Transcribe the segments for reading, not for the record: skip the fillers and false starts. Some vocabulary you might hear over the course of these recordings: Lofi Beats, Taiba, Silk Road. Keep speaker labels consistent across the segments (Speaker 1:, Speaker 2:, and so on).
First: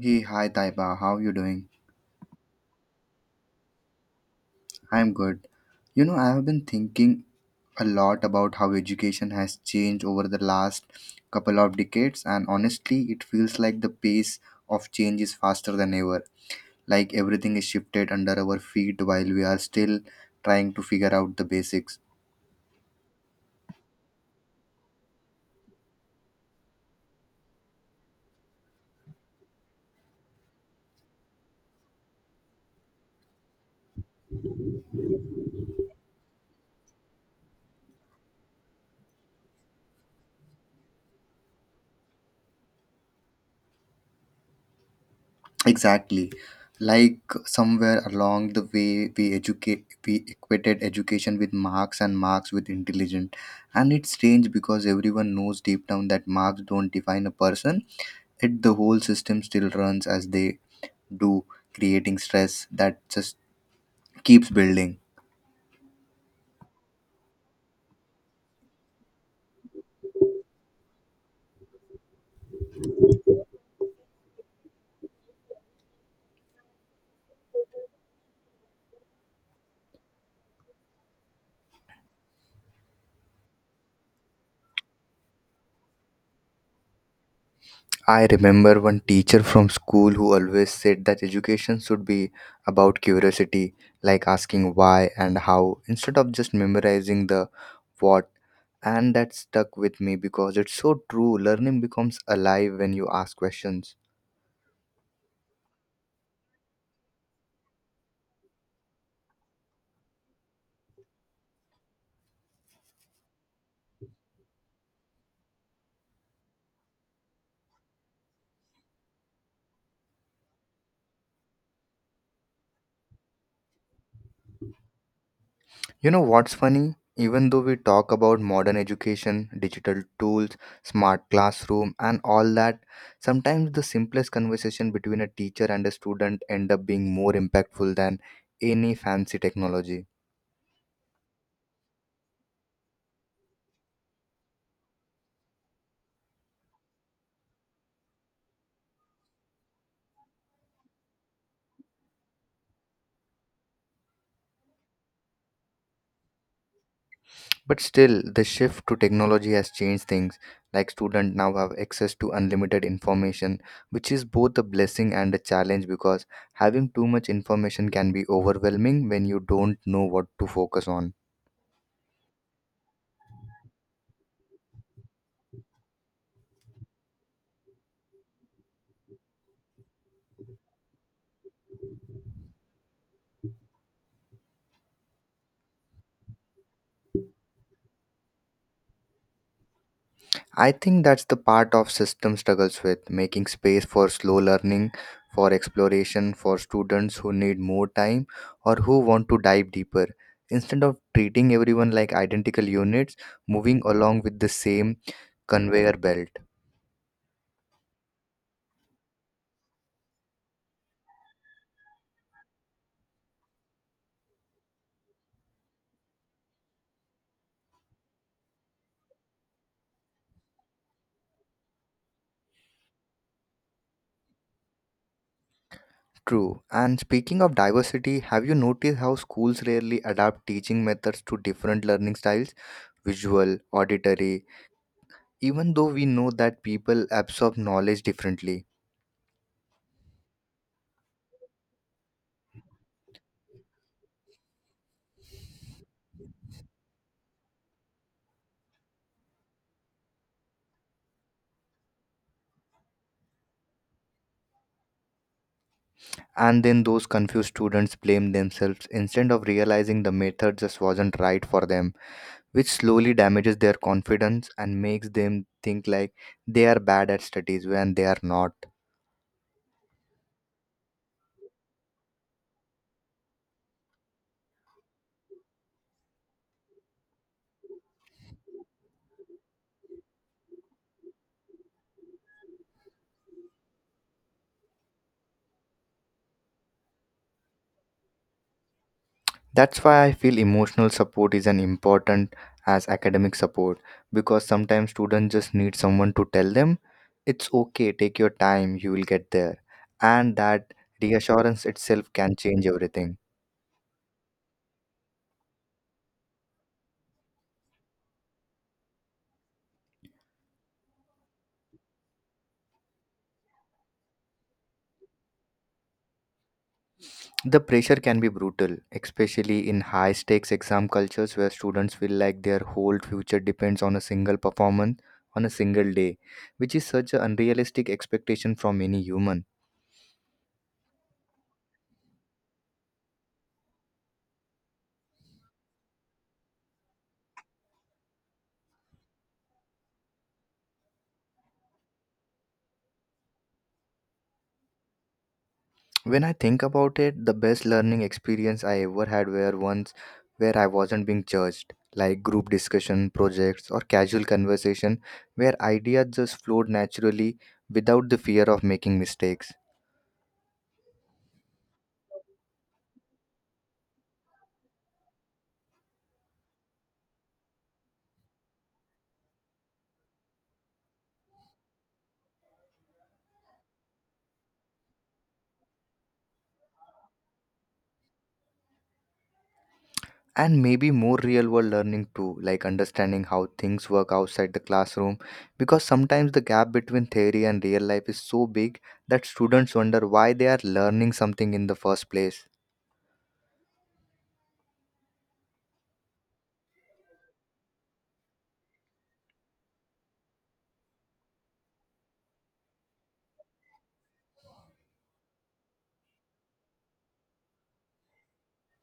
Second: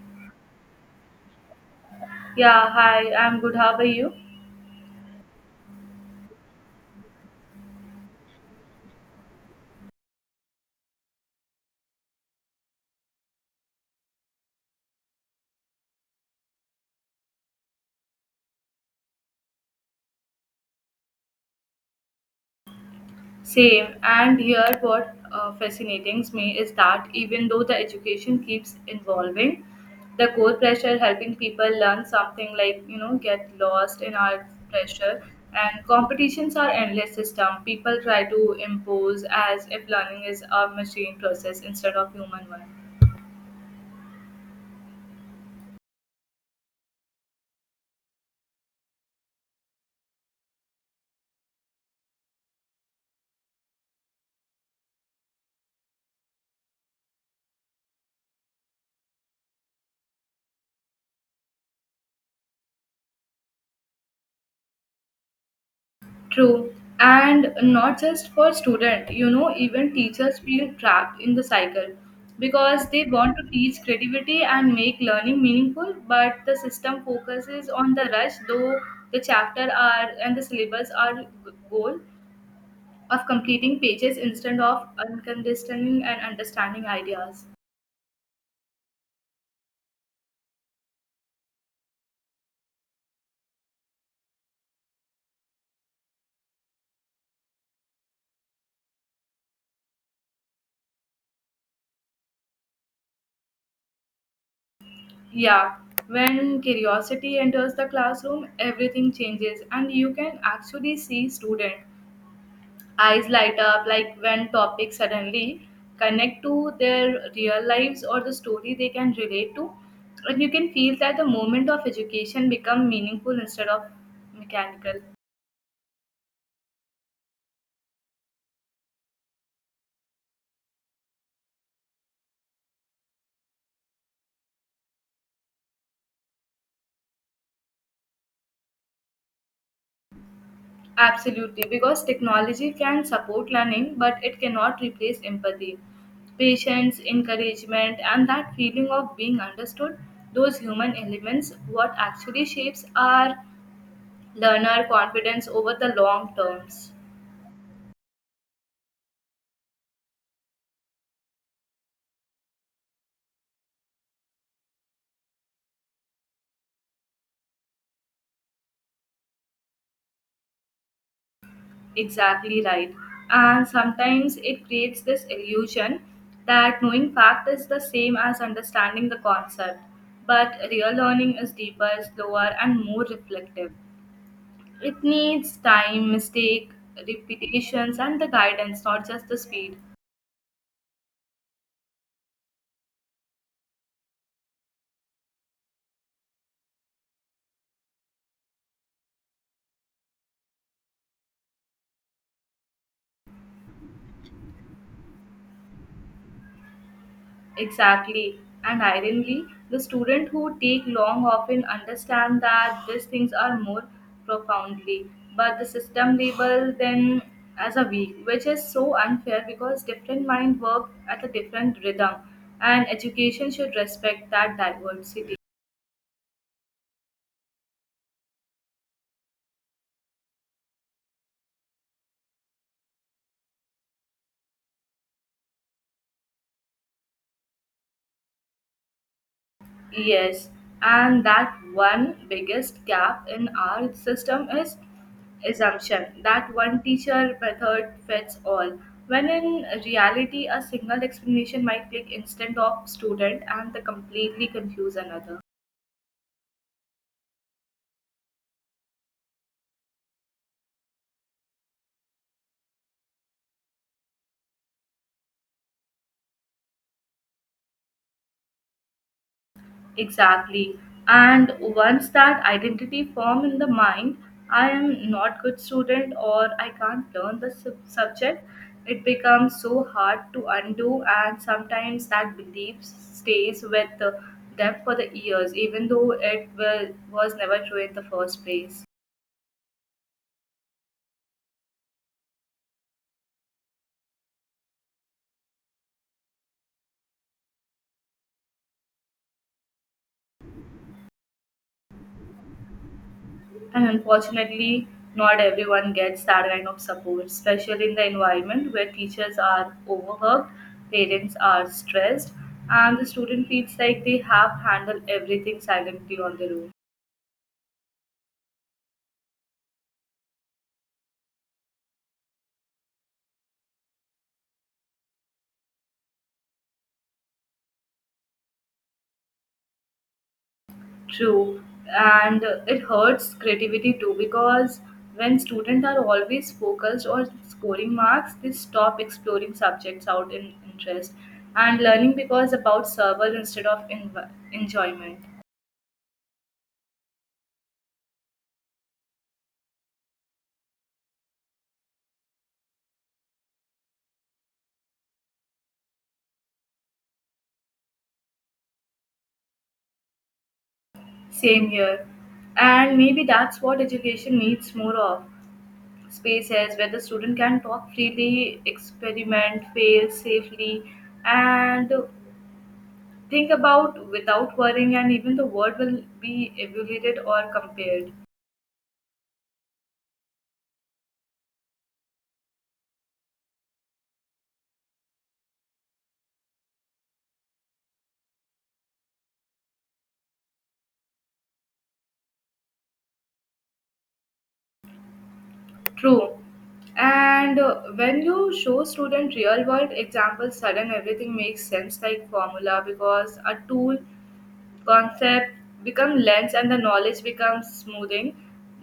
Speaker 1: Hey, hi Taiba, how you doing?
Speaker 2: Yeah, hi, I'm good. How are you?
Speaker 1: I'm good. You know, I have been thinking a lot about how education has changed over the last couple of decades, and honestly, it feels like the pace of change is faster than ever. Like everything is shifted under our feet while we are still trying to figure out the basics.
Speaker 2: Same. And here, what fascinates me is that even though the education keeps evolving, the core pressure helping people learn something like, get lost in our pressure. And competitions are endless system. People try to impose as if learning is a machine process instead of human one.
Speaker 1: Exactly. Like somewhere along the way, we equated education with marks and marks with intelligence. And it's strange because everyone knows deep down that marks don't define a person. It the whole system still runs as they do, creating stress that just keeps building.
Speaker 2: True. And not just for student, you know, even teachers feel trapped in the cycle because they want to teach creativity and make learning meaningful, but the system focuses on the rush, though the chapter are and the syllabus are goal of completing pages instead of understanding and understanding ideas.
Speaker 1: I remember one teacher from school who always said that education should be about curiosity, like asking why and how, instead of just memorizing the what. And that stuck with me because it's so true. Learning becomes alive when you ask questions.
Speaker 2: Yeah, when curiosity enters the classroom, everything changes, and you can actually see student eyes light up like when topics suddenly connect to their real lives or the story they can relate to and you can feel that the moment of education become meaningful instead of mechanical
Speaker 1: You know what's funny? Even though we talk about modern education, digital tools, smart classroom, and all that, sometimes the simplest conversation between a teacher and a student end up being more impactful than any fancy technology.
Speaker 2: absolutely because technology can support learning but it cannot replace empathy patience encouragement and that feeling of being understood those human elements what actually shapes our learner confidence over the long terms.
Speaker 1: But still, the shift to technology has changed things. Like students now have access to unlimited information, which is both a blessing and a challenge because having too much information can be overwhelming when you don't know what to focus on.
Speaker 2: Exactly right. And sometimes it creates this illusion that knowing fact is the same as understanding the concept. But real learning is deeper, slower, and more reflective. It needs time, mistake, repetitions, and the guidance, not just the speed.
Speaker 1: I think that's the part of system struggles with making space for slow learning, for exploration, for students who need more time or who want to dive deeper. Instead of treating everyone like identical units, moving along with the same conveyor belt.
Speaker 2: Exactly. And ironically, the students who take long often understand that these things are more profoundly, but the system labels them as a weak, which is so unfair because different minds work at a different rhythm, and education should respect that diversity.
Speaker 1: True. And speaking of diversity, have you noticed how schools rarely adapt teaching methods to different learning styles? Visual, auditory, even though we know that people absorb knowledge differently.
Speaker 2: Yes, and that one biggest gap in our system is assumption that one teacher method fits all. When in reality, a single explanation might click instead of student and the completely confuse another.
Speaker 1: And then those confused students blame themselves instead of realizing the method just wasn't right for them, which slowly damages their confidence and makes them think like they are bad at studies when they are not.
Speaker 2: Exactly. And once that identity form in the mind, I am not good student or I can't learn the subject. It becomes so hard to undo, and sometimes that belief stays with them for the years, even though was never true in the first place.
Speaker 1: That's why I feel emotional support is an important as academic support because sometimes students just need someone to tell them it's okay, take your time, you will get there. And that reassurance itself can change everything.
Speaker 2: And unfortunately, not everyone gets that kind of support, especially in the environment where teachers are overworked, parents are stressed, and the student feels like they have handled everything silently on their own.
Speaker 1: The pressure can be brutal, especially in high stakes exam cultures where students feel like their whole future depends on a single performance on a single day, which is such an unrealistic expectation from any human.
Speaker 2: True, and it hurts creativity too because when students are always focused on scoring marks, they stop exploring subjects out in interest and learning becomes about survival instead of enjoyment.
Speaker 1: When I think about it, the best learning experience I ever had were ones where I wasn't being judged, like group discussion, projects, or casual conversation where ideas just flowed naturally without the fear of making mistakes.
Speaker 2: Same here. And maybe that's what education needs more of spaces where the student can talk freely, experiment, fail safely, and think about without worrying, and even the word will be evaluated or compared.
Speaker 1: And maybe more real world learning too, like understanding how things work outside the classroom, because sometimes the gap between theory and real life is so big that students wonder why they are learning something in the first place.
Speaker 2: True. And when you show student real world examples, sudden everything makes sense like formula because a tool concept become lens and the knowledge becomes smoothing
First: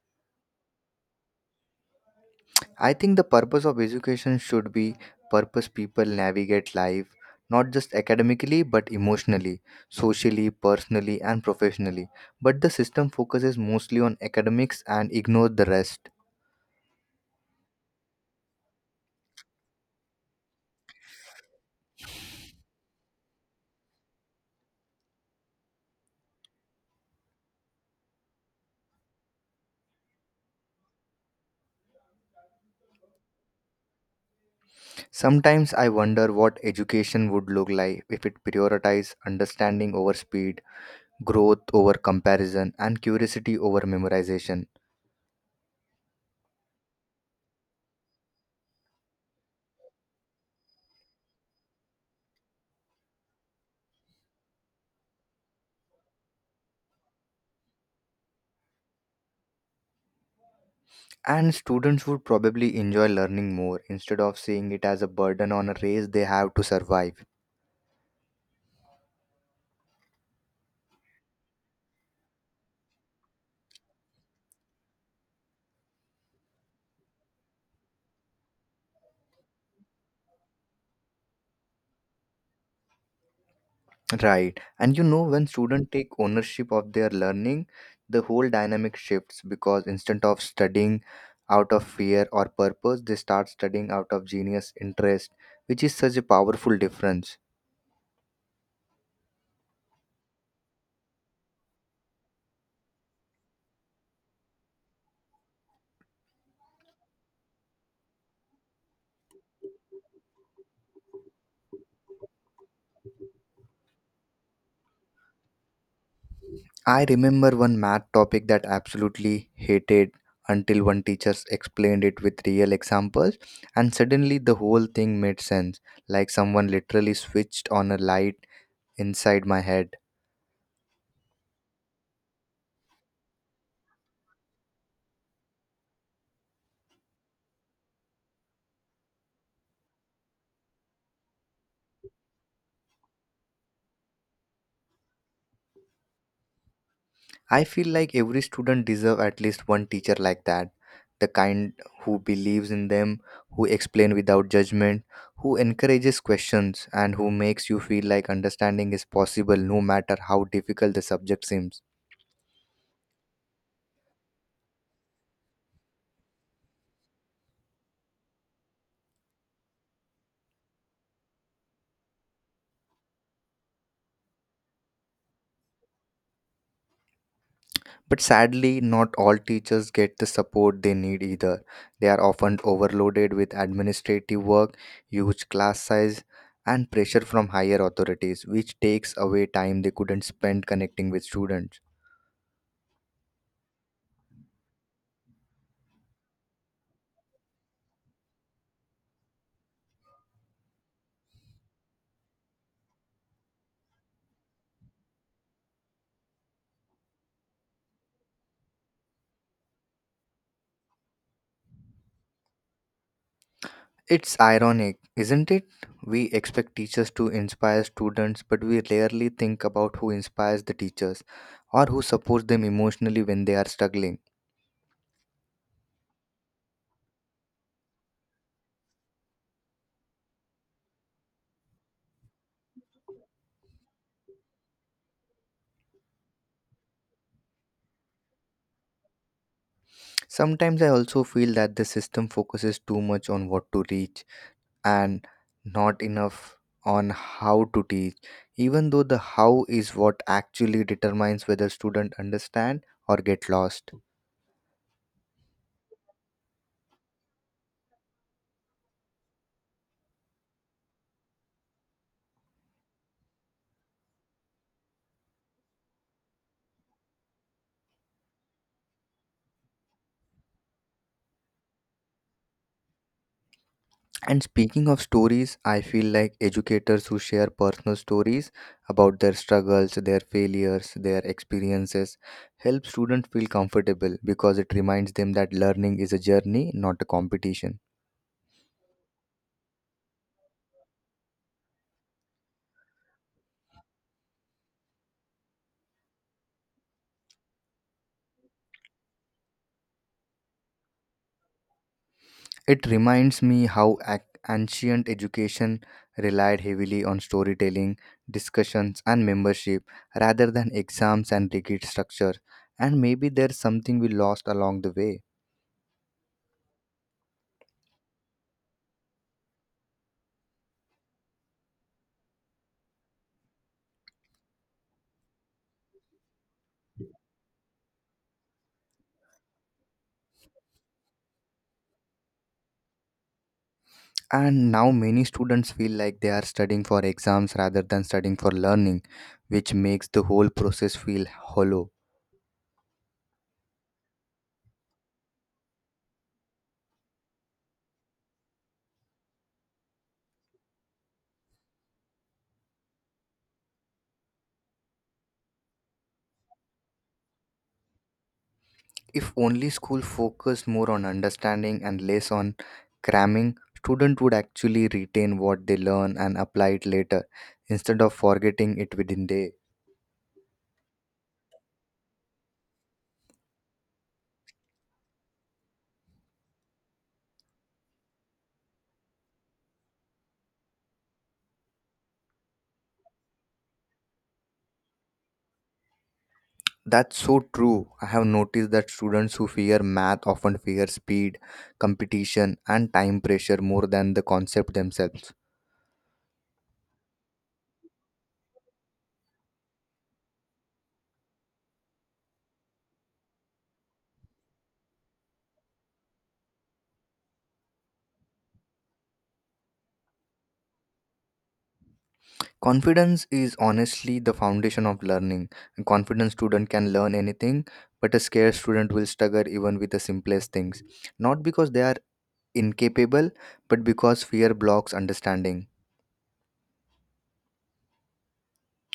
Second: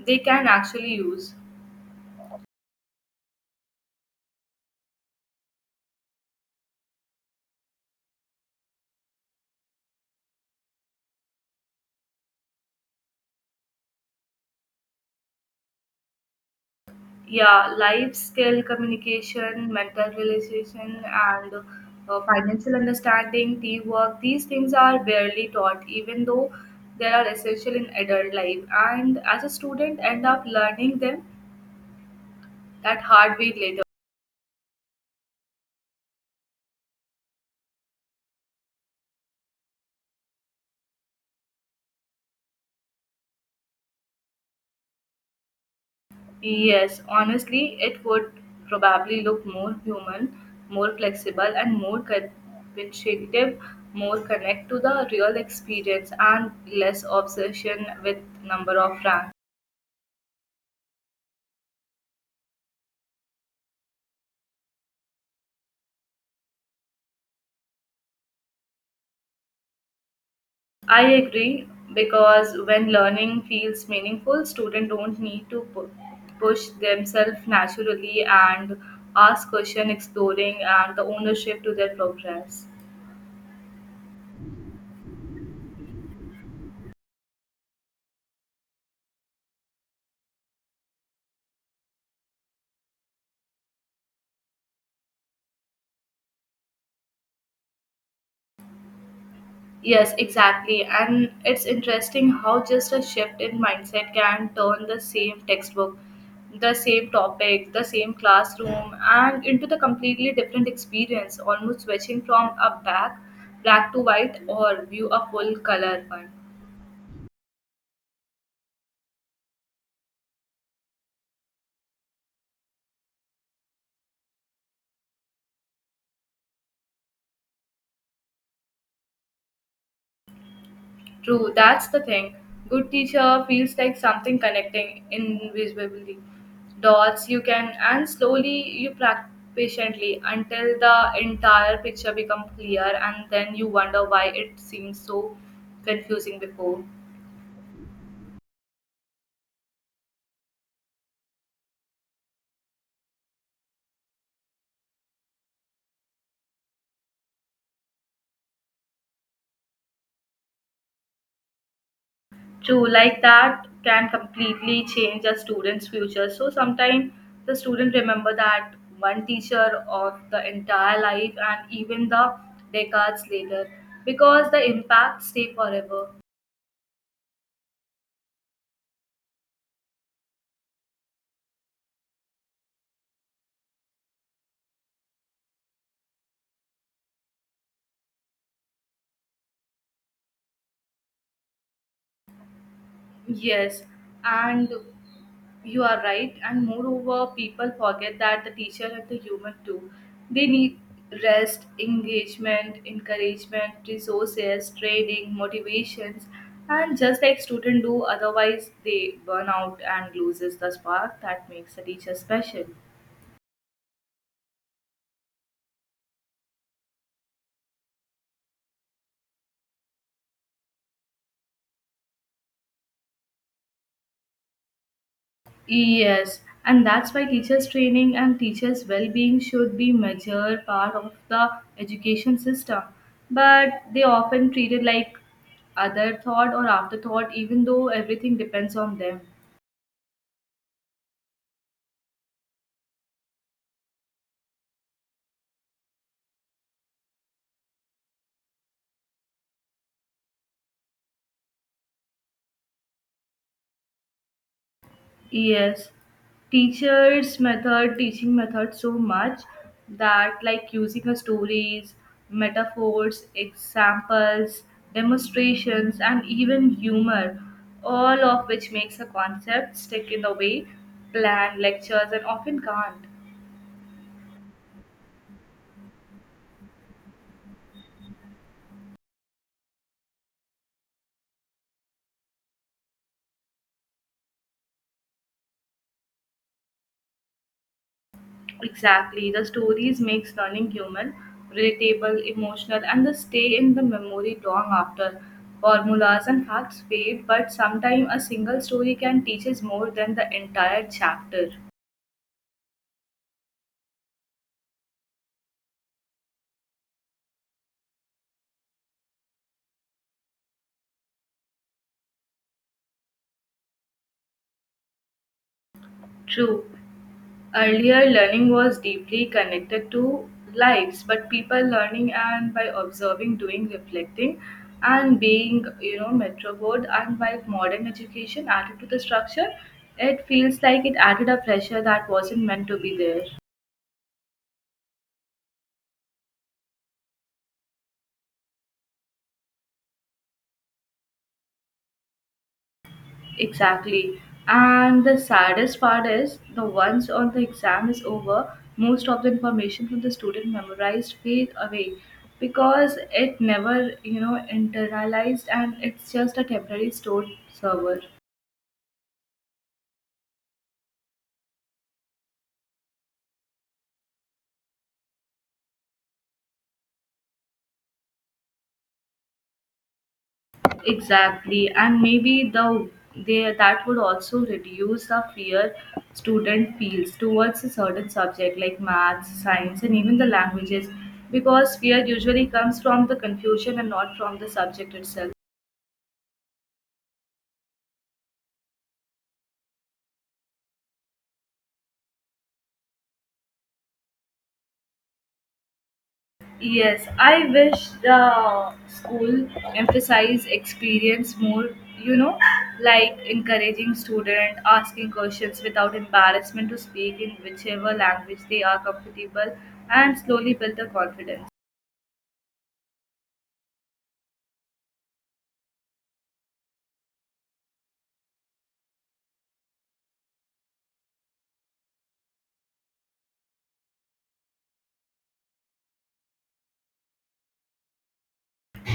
Speaker 2: they can actually use.
Speaker 1: I think the purpose of education should be purpose people navigate life, not just academically but emotionally, socially, personally and professionally, but the system focuses mostly on academics and ignores the rest.
Speaker 2: Yeah, life skill communication mental realization and financial understanding teamwork these things are barely taught even though they are essential in adult life and as a student end up learning them that hardware later.
Speaker 1: Sometimes I wonder what education would look like if it prioritized understanding over speed, growth over comparison, and curiosity over memorization.
Speaker 2: Yes, honestly, it would probably look more human, more flexible, and more convincative, more connect to the real experience, and less obsession with number of ranks.
Speaker 1: And students would probably enjoy learning more instead of seeing it as a burden on a race they have to survive.
Speaker 2: I agree because when learning feels meaningful, students don't need to push themselves naturally and ask question exploring and the ownership to their progress.
Speaker 1: Right. And you know, when students take ownership of their learning, the whole dynamic shifts because instead of studying out of fear or purpose, they start studying out of genius interest, which is such a powerful difference.
Speaker 2: Yes, exactly. And it's interesting how just a shift in mindset can turn the same textbook, the same topic, the same classroom, and into the completely different experience, almost switching from a back black to white or view a full color one.
Speaker 1: I remember one math topic that absolutely hated until one teacher explained it with real examples and suddenly the whole thing made sense, like someone literally switched on a light inside my head.
Speaker 2: True, that's the thing. Good teacher feels like something connecting invisibly dots you can and slowly you practice patiently until the entire picture becomes clear and then you wonder why it seems so confusing before.
Speaker 1: I feel like every student deserves at least one teacher like that. The kind who believes in them, who explain without judgment, who encourages questions and who makes you feel like understanding is possible no matter how difficult the subject seems.
Speaker 2: True, like that can completely change a student's future. So sometimes the student remember that one teacher of the entire life and even the decades later because the impact stay forever.
Speaker 1: But sadly, not all teachers get the support they need either. They are often overloaded with administrative work, huge class size, and pressure from higher authorities, which takes away time they couldn't spend connecting with students.
Speaker 2: Yes, and you are right. And moreover, people forget that the teacher and the human too. They need rest, engagement, encouragement, resources, training, motivations, and just like students do. Otherwise, they burn out and loses the spark that makes a teacher special.
Speaker 1: It's ironic, isn't it? We expect teachers to inspire students, but we rarely think about who inspires the teachers or who supports them emotionally when they are struggling.
Speaker 2: Yes, and that's why teachers' training and teachers' well being should be major part of the education system. But they often treated like other thought or afterthought, even though everything depends on them.
Speaker 1: Sometimes I also feel that the system focuses too much on what to reach and not enough on how to teach, even though the how is what actually determines whether students understand or get lost.
Speaker 2: Yes, teachers' method, teaching method so much that like using a stories, metaphors, examples, demonstrations, and even humor, all of which makes a concept stick in the way planned lectures and often can't.
Speaker 1: And speaking of stories, I feel like educators who share personal stories about their struggles, their failures, their experiences help students feel comfortable because it reminds them that learning is a journey, not a competition.
Speaker 2: Exactly. The stories makes learning human, relatable, emotional, and they stay in the memory long after. Formulas and facts fade, but sometimes a single story can teach us more than the entire chapter.
Speaker 1: It reminds me how ancient education relied heavily on storytelling, discussions, and membership rather than exams and rigid structure. And maybe there's something we lost along the way.
Speaker 2: True. Earlier, learning was deeply connected to lives, but people learning and by observing, doing, reflecting, and being, you know, metro board. And while modern education added to the structure, it feels like it added a pressure that wasn't meant to be there.
Speaker 1: And now many students feel like they are studying for exams rather than studying for learning, which makes the whole process feel hollow.
Speaker 2: Exactly. And the saddest part is the once on the exam is over, most of the information from the student memorized fade away because it never, you know, internalized and it's just a temporary stored server.
Speaker 1: If only school focused more on understanding and less on cramming, students would actually retain what they learn and apply it later instead of forgetting it within day.
Speaker 2: Exactly. And maybe they that would also reduce the fear student feels towards a certain subject like maths, science, and even the languages because fear usually comes from the confusion and not from the subject itself.
Speaker 1: That's so true. I have noticed that students who fear math often fear speed, competition, and time pressure more than the concept themselves.
Speaker 2: Yes, I wish the school emphasize experience more, you know, like encouraging student asking questions without embarrassment to speak in whichever language they are comfortable and slowly build the confidence.
Speaker 1: Confidence is honestly the foundation of learning. A confident student can learn anything, but a scared student will struggle even with the simplest things. Not because they are incapable, but because fear blocks understanding.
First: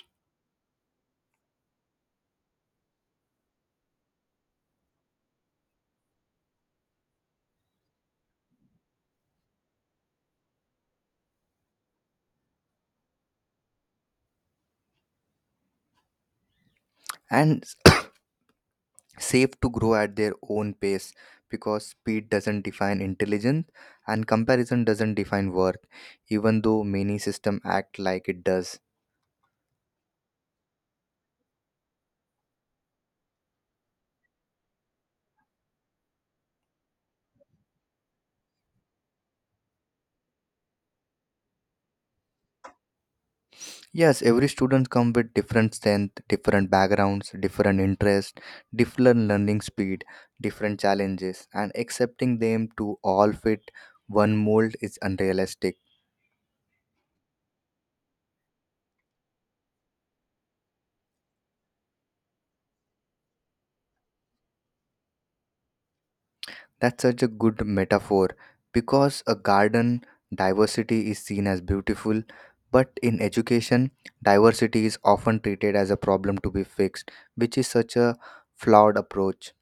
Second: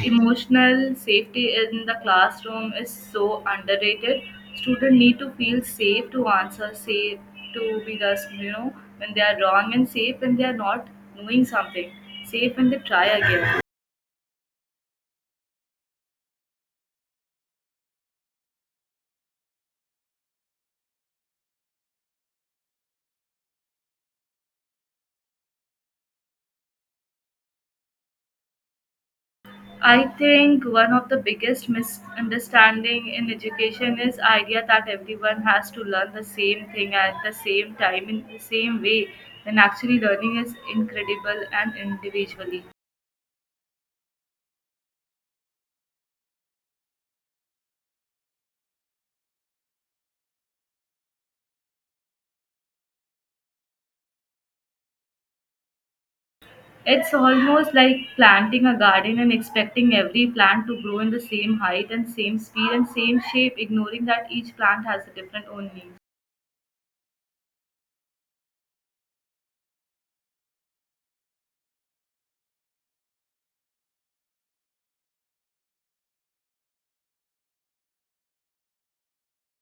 Speaker 2: Emotional safety in the classroom is so underrated. Students need to feel safe to answer, safe to be just, you know, when they are wrong and safe when they are not knowing something, safe when they try again.
Speaker 1: And safe to grow at their own pace because speed doesn't define intelligence and comparison doesn't define worth, even though many systems act like it does.
Speaker 2: I think one of the biggest misunderstanding in education is idea that everyone has to learn the same thing at the same time in the same way when actually learning is incredible and individually.
Speaker 1: Yes, every student comes with different strength, different backgrounds, different interests, different learning speed, different challenges, and accepting them to all fit one mold is unrealistic.
Speaker 2: It's almost like planting a garden and expecting every plant to grow in the same height and same speed and same shape, ignoring that each plant has a different own needs.
Speaker 1: That's such a good metaphor because a garden diversity is seen as beautiful, but in education, diversity is often treated as a problem to be fixed, which is such a flawed approach.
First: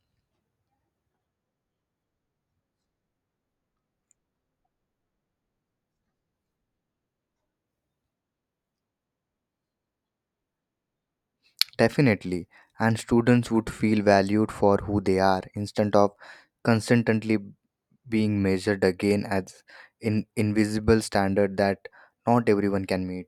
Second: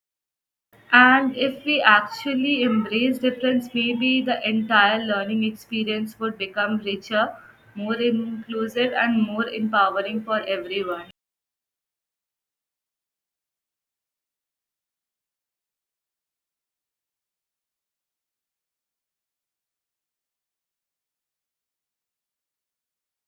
Speaker 2: And if we actually embrace difference, maybe the entire learning experience would become richer, more inclusive, and more empowering for everyone.
Speaker 1: Definitely. And students would feel valued for who they are instead of constantly being measured again as in invisible standard that not everyone can meet.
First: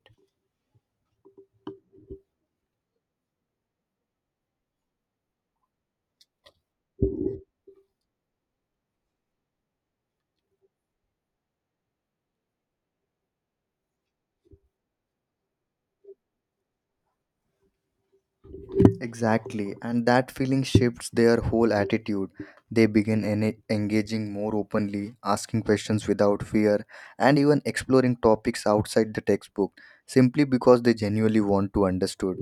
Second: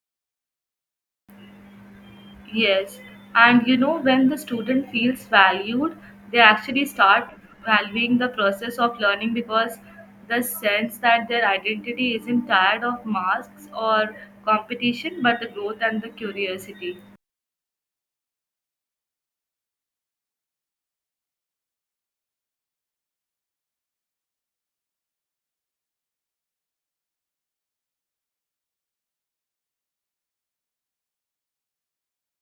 Speaker 2: Yes, and you know, when the student feels valued, they actually start valuing the process of learning because the sense that their identity isn't tied of masks or competition but the growth and the curiosity.
Speaker 1: Exactly. And that feeling shifts their whole attitude. They begin engaging more openly, asking questions without fear, and even exploring topics outside the textbook simply because they genuinely want to understand.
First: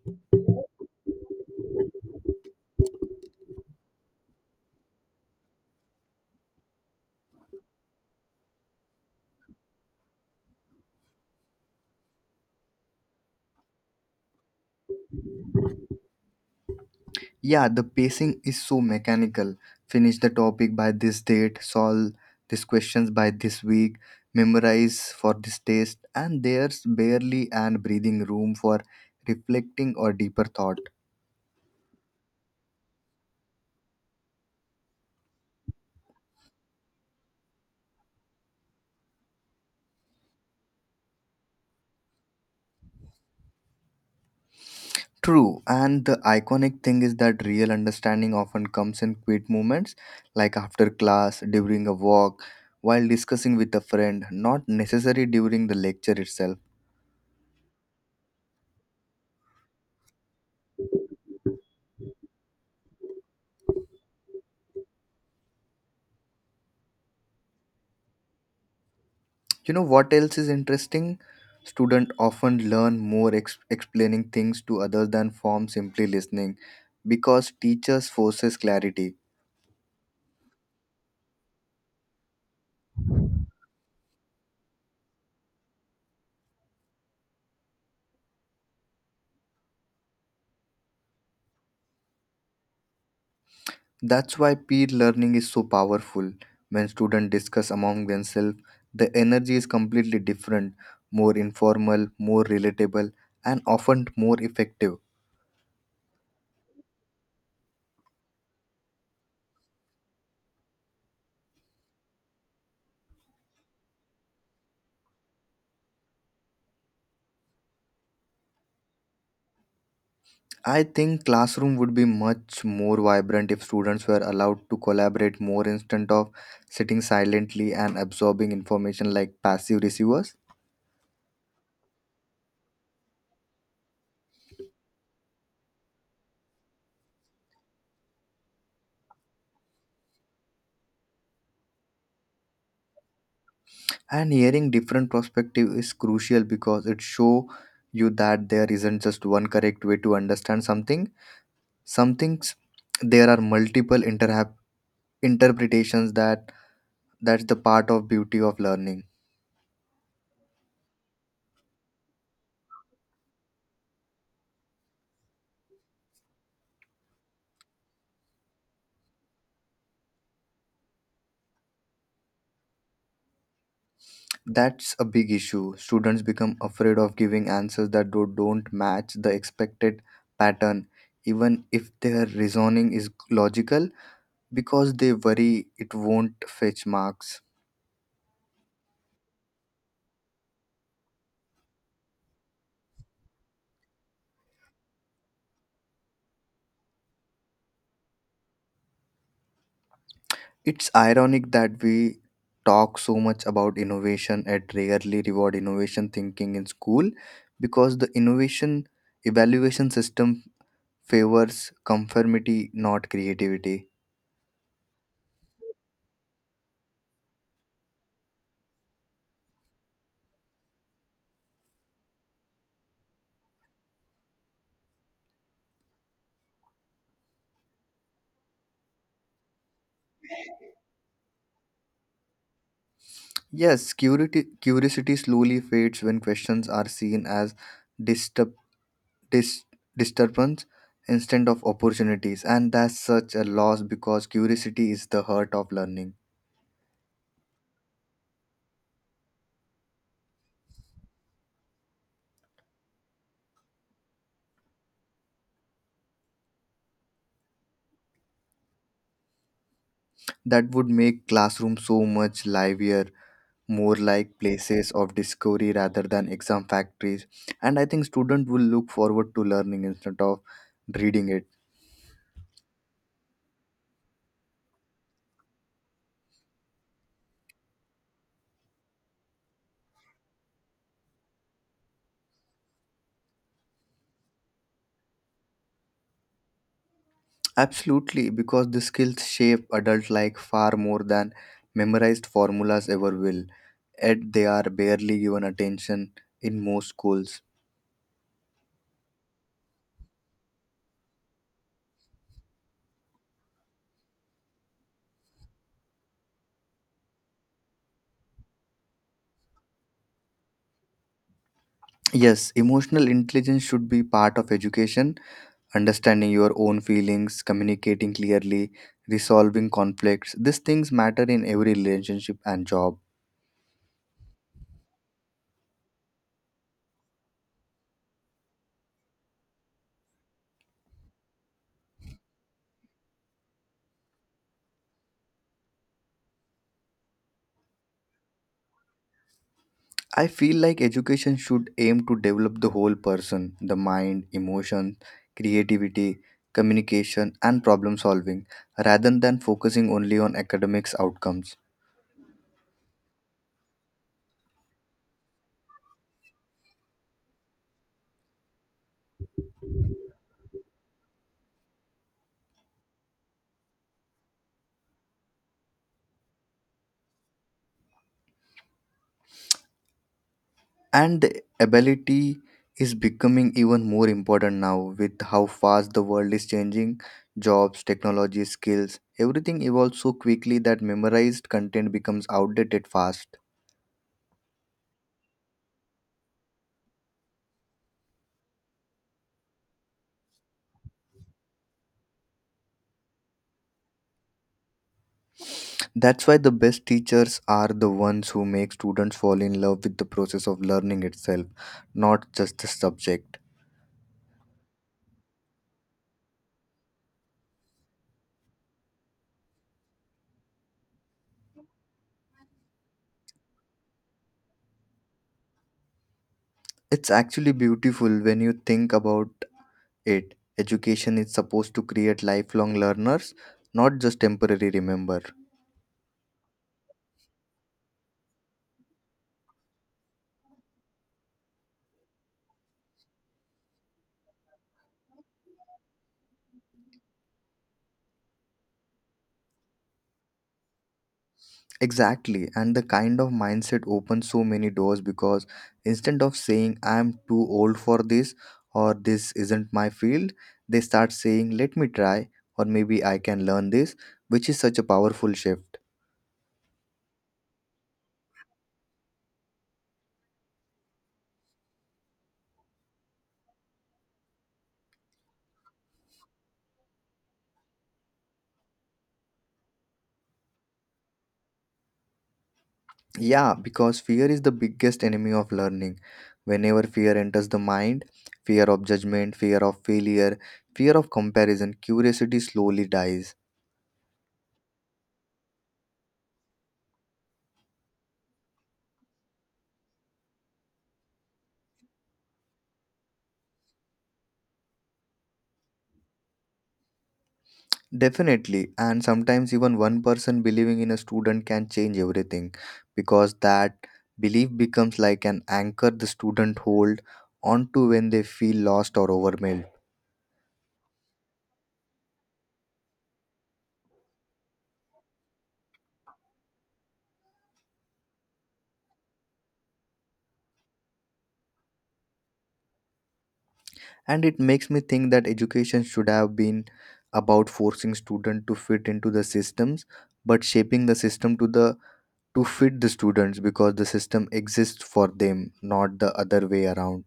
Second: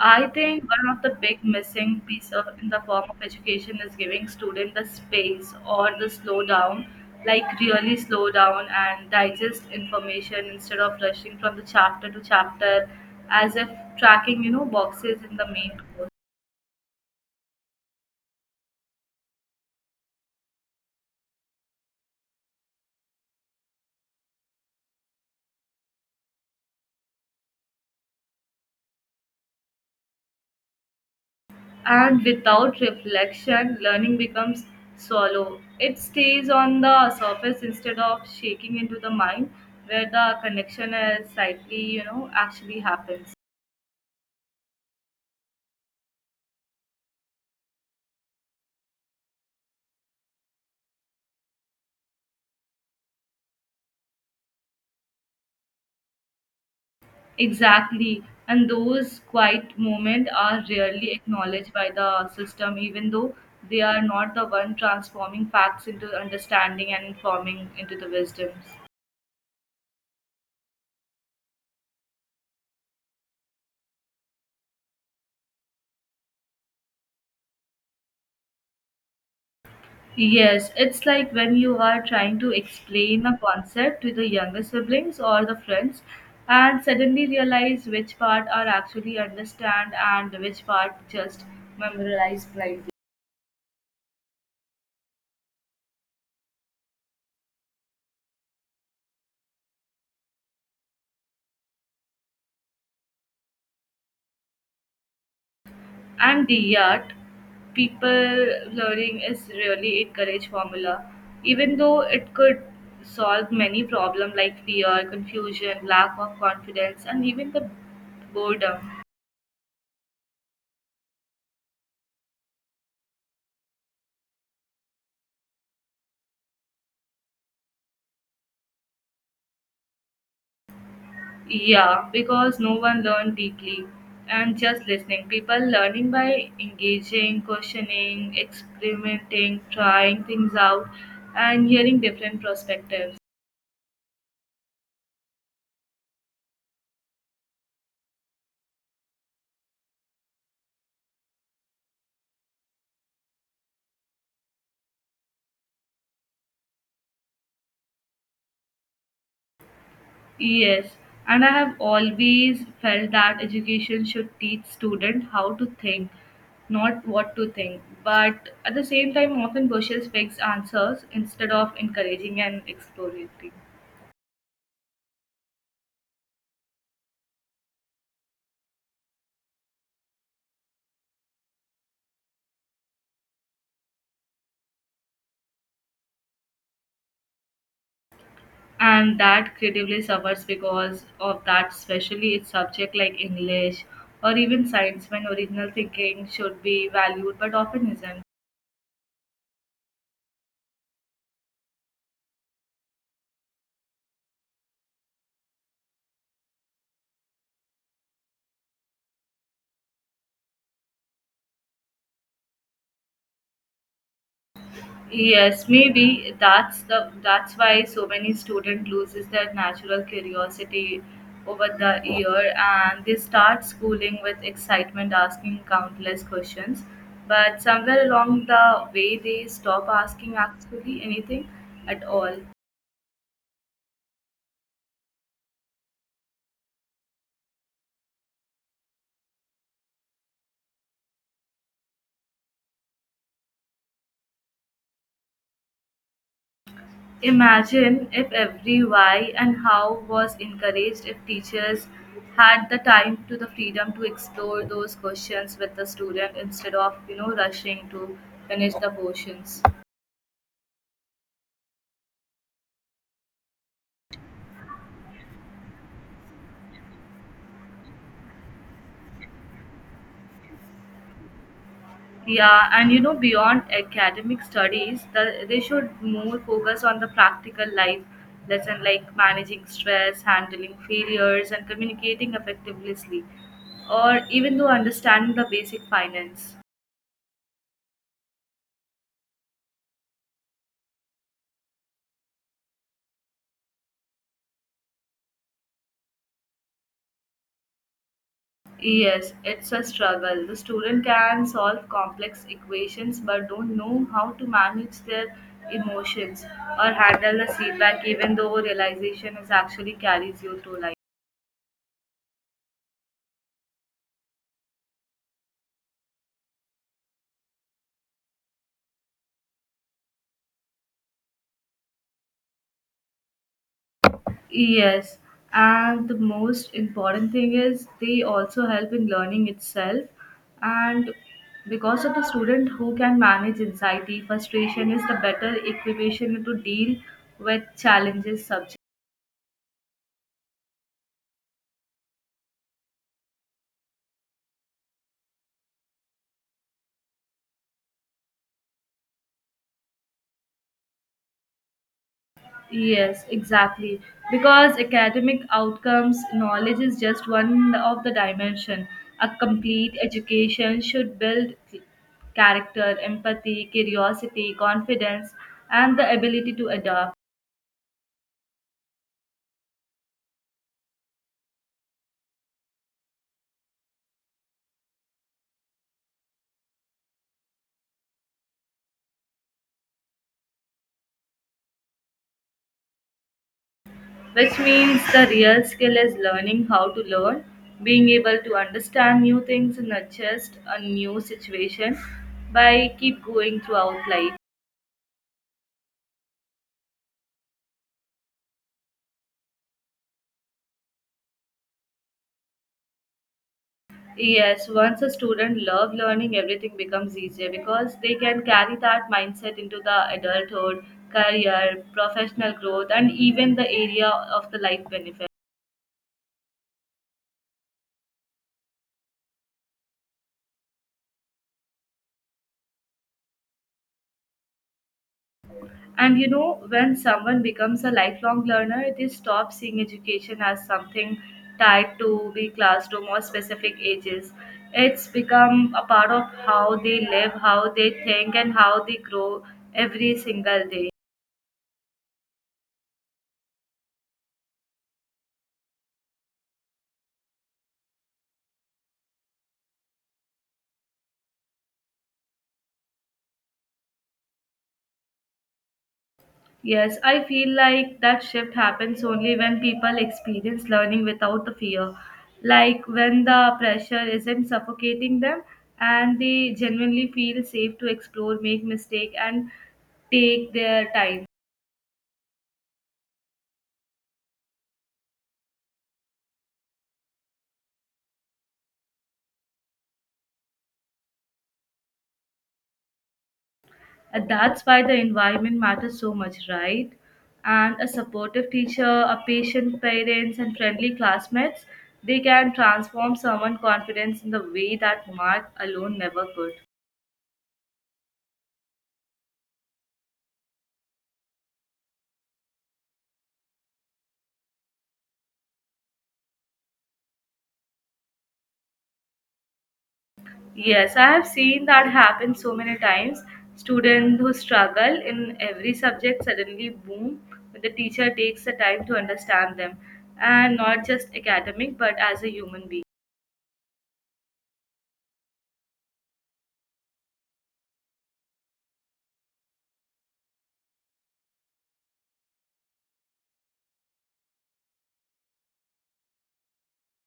Speaker 2: I think one of the big missing piece of in the form of education is giving student the space or the slow down, like really slow down and digest information instead of rushing from the chapter to chapter as if tracking, you know, boxes in the main course.
Speaker 1: Yeah, the pacing is so mechanical. Finish the topic by this date, solve these questions by this week, memorize for this test, and there's barely an breathing room for reflecting or deeper thought.
Speaker 2: And without reflection, learning becomes shallow. It stays on the surface instead of shaking into the mind where the connection is slightly, you know, actually happens.
Speaker 1: True, and the iconic thing is that real understanding often comes in quiet moments, like after class, during a walk, while discussing with a friend, not necessary during the lecture itself.
Speaker 2: Exactly. And those quiet moments are rarely acknowledged by the system, even though they are not the one transforming facts into understanding and informing into the wisdoms.
Speaker 1: You know what else is interesting? Students often learn more explaining things to others than form simply listening because teachers forces clarity.
Speaker 2: Yes, it's like when you are trying to explain a concept to the younger siblings or the friends and suddenly realize which part are actually understand and which part just memorize blindly.
Speaker 1: That's why peer learning is so powerful. When students discuss among themselves, the energy is completely different, more informal, more relatable, and often more effective.
Speaker 2: And the yacht people learning is really a courage formula even though it could solve many problems like fear confusion lack of confidence and even the boredom.
Speaker 1: I think classroom would be much more vibrant if students were allowed to collaborate more instead of sitting silently and absorbing information like passive receivers.
Speaker 2: Yeah, because no one learned deeply and just listening people learning by engaging questioning experimenting trying things out and hearing different perspectives.
Speaker 1: And hearing different perspective is crucial because it show you that there isn't just one correct way to understand something. Some things there are multiple interhap interpretations that that's the part of beauty of learning.
Speaker 2: Yes, and I have always felt that education should teach student how to think, not what to think. But at the same time, often pushes fixed answers instead of encouraging and exploring.
Speaker 1: That's a big issue. Students become afraid of giving answers that don't match the expected pattern, even if their reasoning is logical, because they worry it won't fetch marks.
Speaker 2: And that creatively suffers because of that, especially its subject like English or even science, when original thinking should be valued but often isn't.
Speaker 1: It's ironic that we talk so much about innovation and rarely reward innovation thinking in school because the innovation evaluation system favors conformity, not creativity.
Speaker 2: Yes, maybe that's why so many student loses their natural curiosity over the year and they start schooling with excitement asking countless questions. But somewhere along the way they stop asking actually anything at all.
Speaker 1: Yes, curiosity slowly fades when questions are seen as disturb, dis, disturbance instead of opportunities, and that's such a loss because curiosity is the heart of learning.
Speaker 2: Imagine if every why and how was encouraged, if teachers had the time to the freedom to explore those questions with the student instead of, you know, rushing to finish the portions.
Speaker 1: That would make classrooms so much livelier, more like places of discovery rather than exam factories. And I think students will look forward to learning instead of reading it.
Speaker 2: Yeah, and you know, beyond academic studies, they should more focus on the practical life lesson like managing stress, handling failures, and communicating effectively, or even though understanding the basic finance.
Speaker 1: Absolutely, because the skills shape adult life far more than memorized formulas ever will, yet they are barely given attention in most schools.
Speaker 2: Yes, it's a struggle. The student can solve complex equations but don't know how to manage their emotions or handle the feedback even though realization is actually carries you through life.
Speaker 1: Yes, emotional intelligence should be part of education, understanding your own feelings, communicating clearly, resolving conflicts. These things matter in every relationship and job.
Speaker 2: Yes, and the most important thing is they also help in learning itself. And because of the student who can manage anxiety, frustration is the better equation to deal with challenges subject.
Speaker 1: I feel like education should aim to develop the whole person, the mind, emotion, creativity, communication, and problem solving, rather than focusing only on academics outcomes.
Speaker 2: Yes, exactly. Because academic outcomes knowledge is just one of the dimension. A complete education should build character, empathy, curiosity, confidence, and the ability to adapt.
Speaker 1: And the ability is becoming even more important now with how fast the world is changing. Jobs, technology, skills, everything evolves so quickly that memorized content becomes outdated fast.
Speaker 2: Which means the real skill is learning how to learn, being able to understand new things and adjust a new situation by keep going throughout life.
Speaker 1: That's why the best teachers are the ones who make students fall in love with the process of learning itself, not just the subject.
Speaker 2: Yes, once a student love learning, everything becomes easier because they can carry that mindset into the adulthood, career, professional growth, and even the area of the life benefit.
Speaker 1: It's actually beautiful when you think about it. Education is supposed to create lifelong learners, not just temporary remember.
Speaker 2: And when someone becomes a lifelong learner, they stop seeing education as something tied to the classroom or specific ages. It's become a part of how they live, how they think, and how they grow every single day.
Speaker 1: Exactly, and the kind of mindset opens so many doors because instead of saying I'm too old for this or this isn't my field, they start saying let me try or maybe I can learn this, which is such a powerful shift.
Speaker 2: Yes, I feel like that shift happens only when people experience learning without the fear. Like when the pressure isn't suffocating them and they genuinely feel safe to explore, make mistake and take their time.
Speaker 1: Yeah, because fear is the biggest enemy of learning. Whenever fear enters the mind, fear of judgment, fear of failure, fear of comparison, curiosity slowly dies.
Speaker 2: And that's why the environment matters so much, right? And a supportive teacher, a patient parents and friendly classmates, they can transform someone's confidence in the way that mark alone never could.
Speaker 1: Definitely, and sometimes even one person believing in a student can change everything because that belief becomes like an anchor the student hold onto when they feel lost or overwhelmed.
Speaker 2: Yes, I have seen that happen so many times. Students who struggle in every subject suddenly boom when the teacher takes the time to understand them, and not just academic but as a human being.
Speaker 1: And it makes me think that education should have been about forcing students to fit into the systems, but shaping the system to the to fit the students because the system exists for them, not the other way around.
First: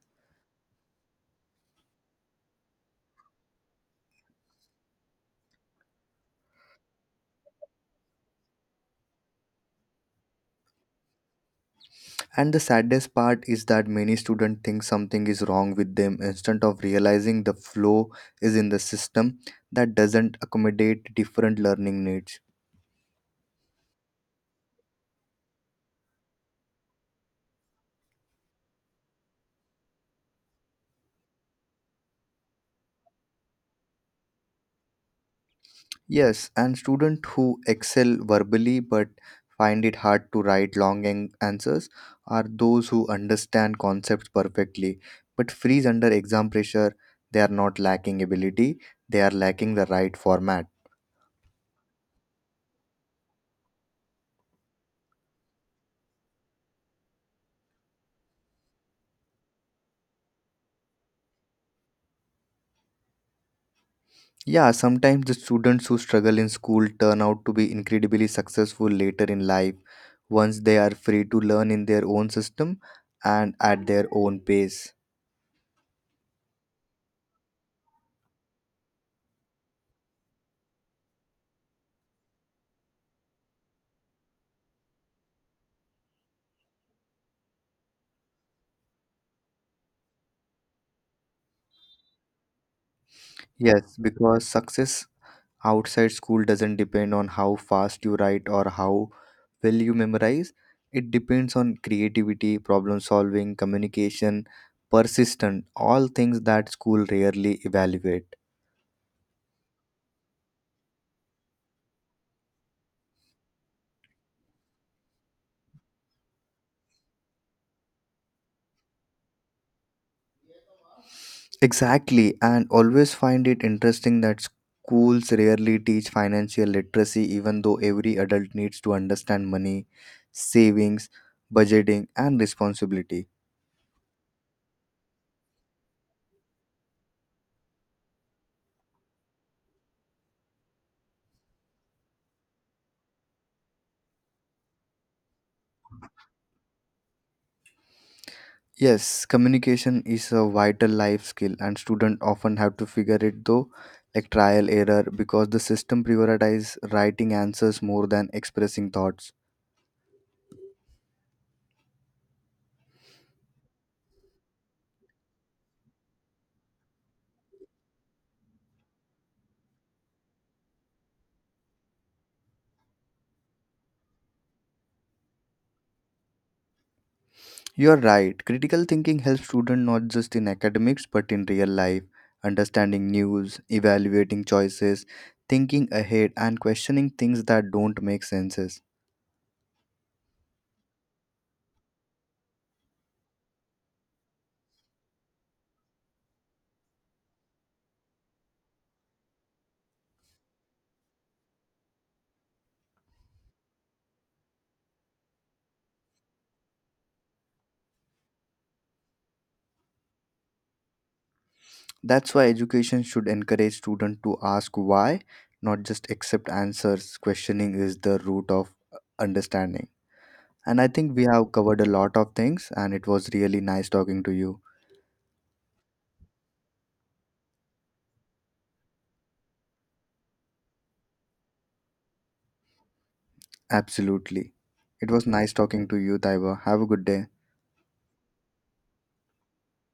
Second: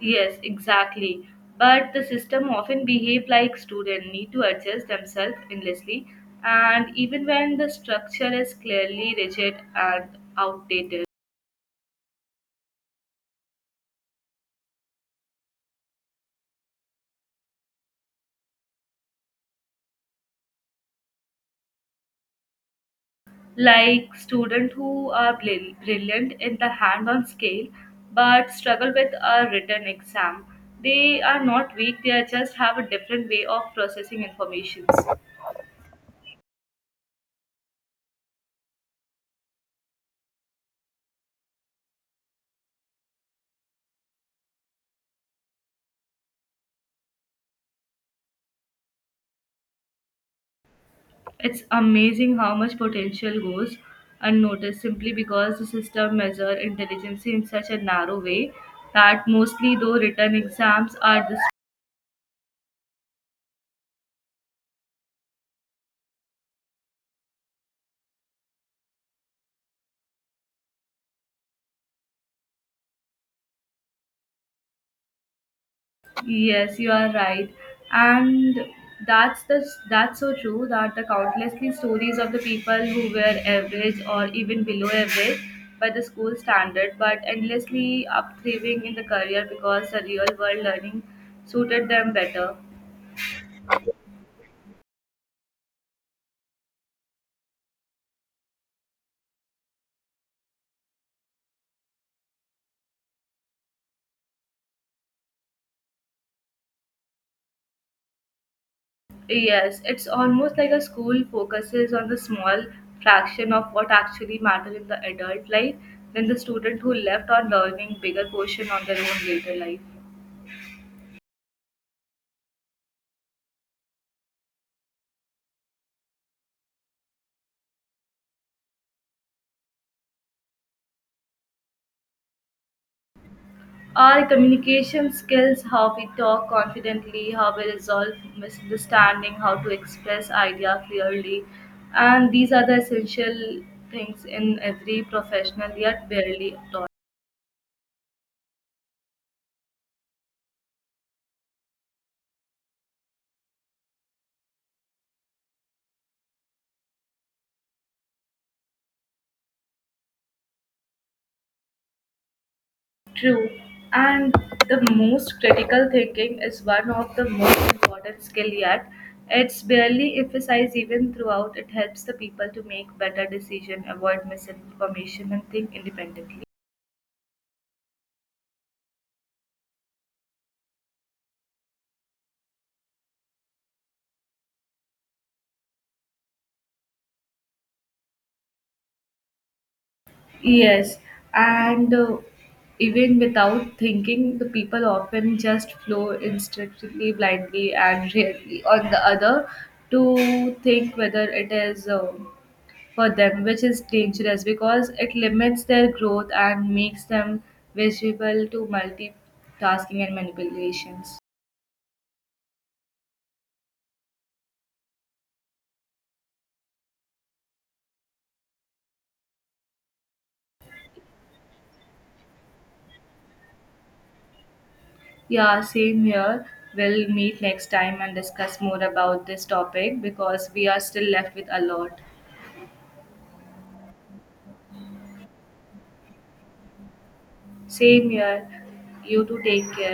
Speaker 2: Yes, exactly. But the system often behave like students need to adjust themselves endlessly, and even when the structure is clearly rigid and outdated.
Speaker 1: And the saddest part is that many students think something is wrong with them instead of realizing the flaw is in the system that doesn't accommodate different learning needs.
Speaker 2: Like students who are brilliant in the hand-on scale but struggle with a written exam. They are not weak, they are just have a different way of processing information.
Speaker 1: Yes, and students who excel verbally but find it hard to write long answers are those who understand concepts perfectly but freeze under exam pressure. They are not lacking ability, they are lacking the right format.
Speaker 2: It's amazing how much potential goes unnoticed simply because the system measure intelligence in such a narrow way that mostly though written exams are the.
Speaker 1: Yeah, sometimes the students who struggle in school turn out to be incredibly successful later in life once they are free to learn in their own system and at their own pace.
Speaker 2: Yes, you are right. And that's the that's so true that the countlessly stories of the people who were average or even below average by the school standard, but endlessly up thriving in the career because the real world learning suited them better.
Speaker 1: Yes, because success outside school doesn't depend on how fast you write or how well you memorize. It depends on creativity, problem solving, communication, persistence, all things that school rarely evaluate.
Speaker 2: Yes, it's almost like a school focuses on the small fraction of what actually matters in the adult life than the student who left on learning bigger portion on their own later life.
Speaker 1: Exactly, and always find it interesting that schools rarely teach financial literacy, even though every adult needs to understand money, savings, budgeting, and responsibility.
Speaker 2: Our communication skills, how we talk confidently, how we resolve misunderstanding, how to express idea clearly, and these are the essential things in every professional yet barely taught.
Speaker 1: Yes, communication is a vital life skill, and students often have to figure it though, like trial error, because the system prioritizes writing answers more than expressing thoughts.
Speaker 2: True. And the most critical thinking is one of the most important skill yet. It's barely emphasized even throughout. It helps the people to make better decision, avoid misinformation, and think independently.
Speaker 1: You're right. Critical thinking helps students not just in academics but in real life, understanding news, evaluating choices, thinking ahead, and questioning things that don't make senses.
Speaker 2: Yes, and even without thinking, the people often just flow instinctively, blindly, and rarely on the other to think whether it is for them, which is dangerous because it limits their growth and makes them visible to multitasking and manipulations.
Speaker 1: That's why education should encourage students to ask why, not just accept answers. Questioning is the root of understanding. And I think we have covered a lot of things, and it was really nice talking to you.
Speaker 2: Yeah, same here. We'll meet next time and discuss more about this topic because we are still left with a lot.
Speaker 1: Absolutely. It was nice talking to you, Taiba. Have a good day.
Speaker 2: Same here. You too take care.